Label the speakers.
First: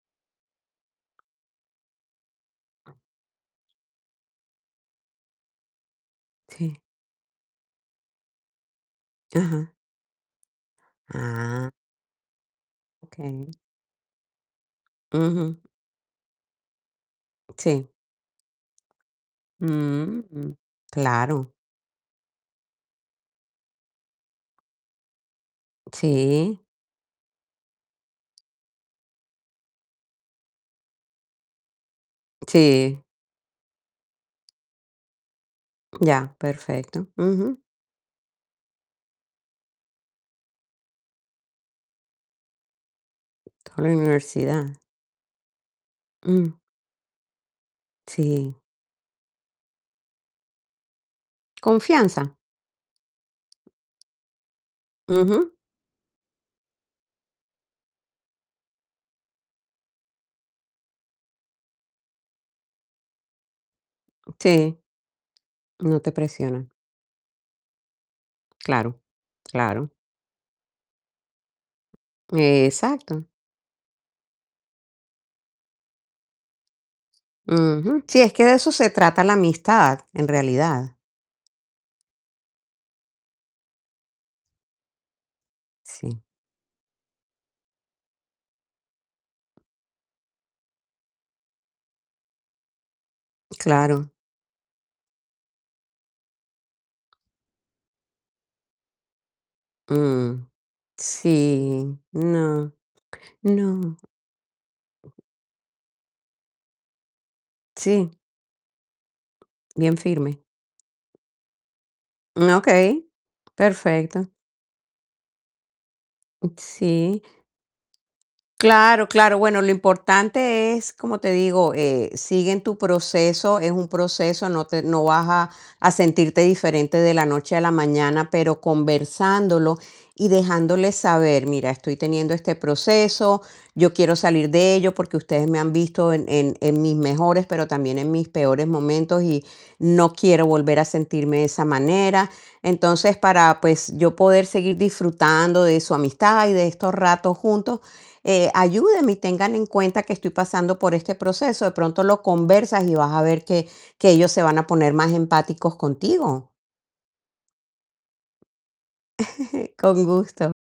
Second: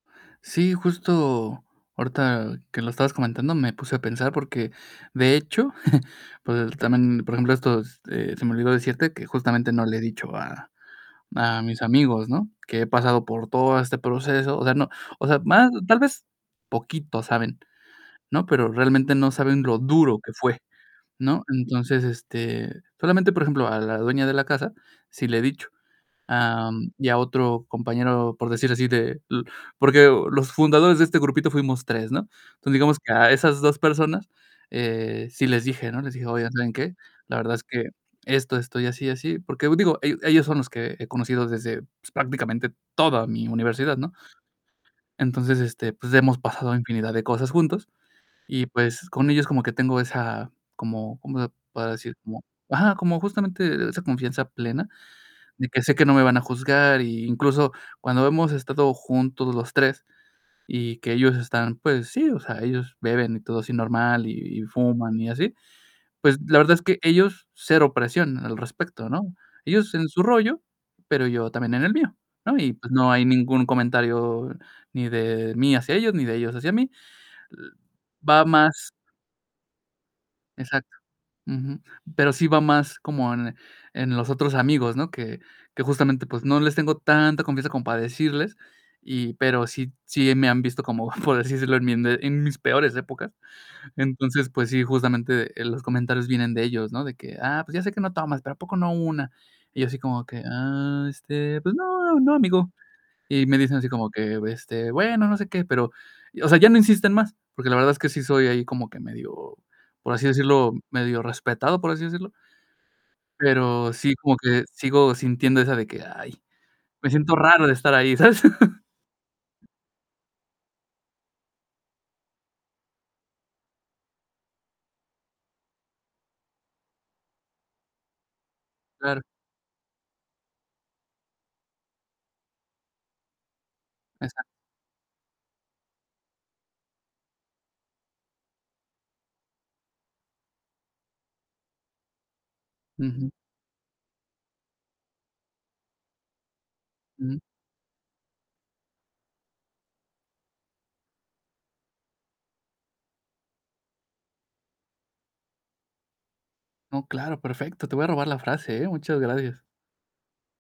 Speaker 1: Sí, justo ahorita que lo estabas comentando me puse a pensar, porque de hecho, pues
Speaker 2: Sí.
Speaker 1: también, por ejemplo, estos, eh, se me olvidó decirte que
Speaker 2: Ajá.
Speaker 1: justamente no le he dicho a a
Speaker 2: Ah.
Speaker 1: mis amigos, ¿no? Que he pasado por
Speaker 2: Okey.
Speaker 1: todo este proceso. O sea, no, o sea,
Speaker 2: Ujú.
Speaker 1: más tal vez poquito saben,
Speaker 2: Sí.
Speaker 1: ¿no? Pero realmente, no saben lo duro
Speaker 2: Mm.
Speaker 1: que
Speaker 2: Ujú,
Speaker 1: fue, ¿no?
Speaker 2: claro.
Speaker 1: Entonces, este, solamente, por ejemplo, a la dueña de la casa sí le he dicho,
Speaker 2: Sí.
Speaker 1: am, y a otro compañero, por decir así de l porque los fundadores de este grupito fuimos 3 ¿no? Entonces, digamos
Speaker 2: Sí.
Speaker 1: que a esas 2 personas, eh, sí les dije, ¿no? Les dije:
Speaker 2: Ya,
Speaker 1: "Oye, ¿saben qué?
Speaker 2: perfecto,
Speaker 1: La verdad
Speaker 2: ujú.
Speaker 1: es que esto, esto, y así, y así". Porque digo, el ellos son los que he conocido desde, pues, prácticamente toda mi
Speaker 2: ¿Toda la
Speaker 1: universidad, ¿no?
Speaker 2: universidad?
Speaker 1: Entonces, este, pues, hemos
Speaker 2: Ujú.
Speaker 1: pasado infinidad de cosas juntos
Speaker 2: Sí.
Speaker 1: y pues, con ellos como que tengo esa, como, ¿cómo se podrá decir?
Speaker 2: ¿Confianza?
Speaker 1: Como ajá, como justamente esa confianza plena,
Speaker 2: Ujú.
Speaker 1: de que sé que no me van a juzgar. Y incluso cuando hemos estado juntos los 3 y que ellos están, pues sí, o sea, ellos beben y todo así normal y y
Speaker 2: Sí.
Speaker 1: fuman y así,
Speaker 2: No te
Speaker 1: pues, la
Speaker 2: presionan
Speaker 1: verdad es que ellos cero presión al
Speaker 2: Claro,
Speaker 1: respecto, ¿no?
Speaker 2: claro.
Speaker 1: Ellos en su rollo, pero yo también en el mío, ¿no? Y pues, no
Speaker 2: Exacto.
Speaker 1: hay ningún comentario, ni de mí hacia ellos ni de ellos hacia mí.
Speaker 2: Ujú Sí, es
Speaker 1: Va
Speaker 2: que de eso se
Speaker 1: más
Speaker 2: trata la amistad, en
Speaker 1: Exacto,
Speaker 2: realidad.
Speaker 1: ujú, pero sí va más como en en los otros amigos, ¿no? Que que
Speaker 2: Sí.
Speaker 1: justamente, pues, no les tengo tanta confianza como para decirles, y pero sí sí me han visto como, por decírselo, en mi ende en mis peores épocas.
Speaker 2: Claro.
Speaker 1: Entonces, pues sí, justamente, eh, los comentarios vienen de ellos, ¿no? De que: "Ah, pues ya sé que no tomas, pero a poco no una". Y yo así como que:
Speaker 2: Ujú
Speaker 1: "Ah, este, pues
Speaker 2: Sí.
Speaker 1: no, no,
Speaker 2: No,
Speaker 1: amigo". Y me dicen así
Speaker 2: no.
Speaker 1: como que: "Este, bueno, no sé qué", pero, o sea, ya no insisten más, porque la verdad es que
Speaker 2: Sí.
Speaker 1: sí soy ahí como que medio,
Speaker 2: Bien
Speaker 1: por así
Speaker 2: firme
Speaker 1: decirlo, medio respetado, por así decirlo.
Speaker 2: Ah, okey,
Speaker 1: Pero sí,
Speaker 2: perfecto.
Speaker 1: como que sigo sintiendo esa de que: "Ay", me
Speaker 2: Sí.
Speaker 1: siento raro de estar ahí, ¿sabes?
Speaker 2: Claro, claro. Bueno, lo importante es, como te digo, eh, sigue en tu proceso, es un proceso, no te no vas a a sentirte diferente de la noche a la mañana, pero
Speaker 1: Claro.
Speaker 2: conversándolo y dejándoles saber: "Mira, estoy teniendo este proceso, yo quiero
Speaker 1: Exacto.
Speaker 2: salir de ello, porque ustedes me han visto en en en mis mejores, pero también en mis peores momentos y no quiero volver a sentirme de esa manera. Entonces,
Speaker 1: Ujú.
Speaker 2: para, pues, yo poder seguir disfrutando de su amistad y de estos ratos
Speaker 1: Ujú.
Speaker 2: juntos, eh, ayúdenme y tengan en cuenta que estoy pasando por este proceso". De pronto lo conversas y vas a ver que que ellos se van a poner más empáticos contigo.
Speaker 1: No, claro, perfecto. Te voy a robar la frase, eh, muchas gracias.
Speaker 2: Con gusto.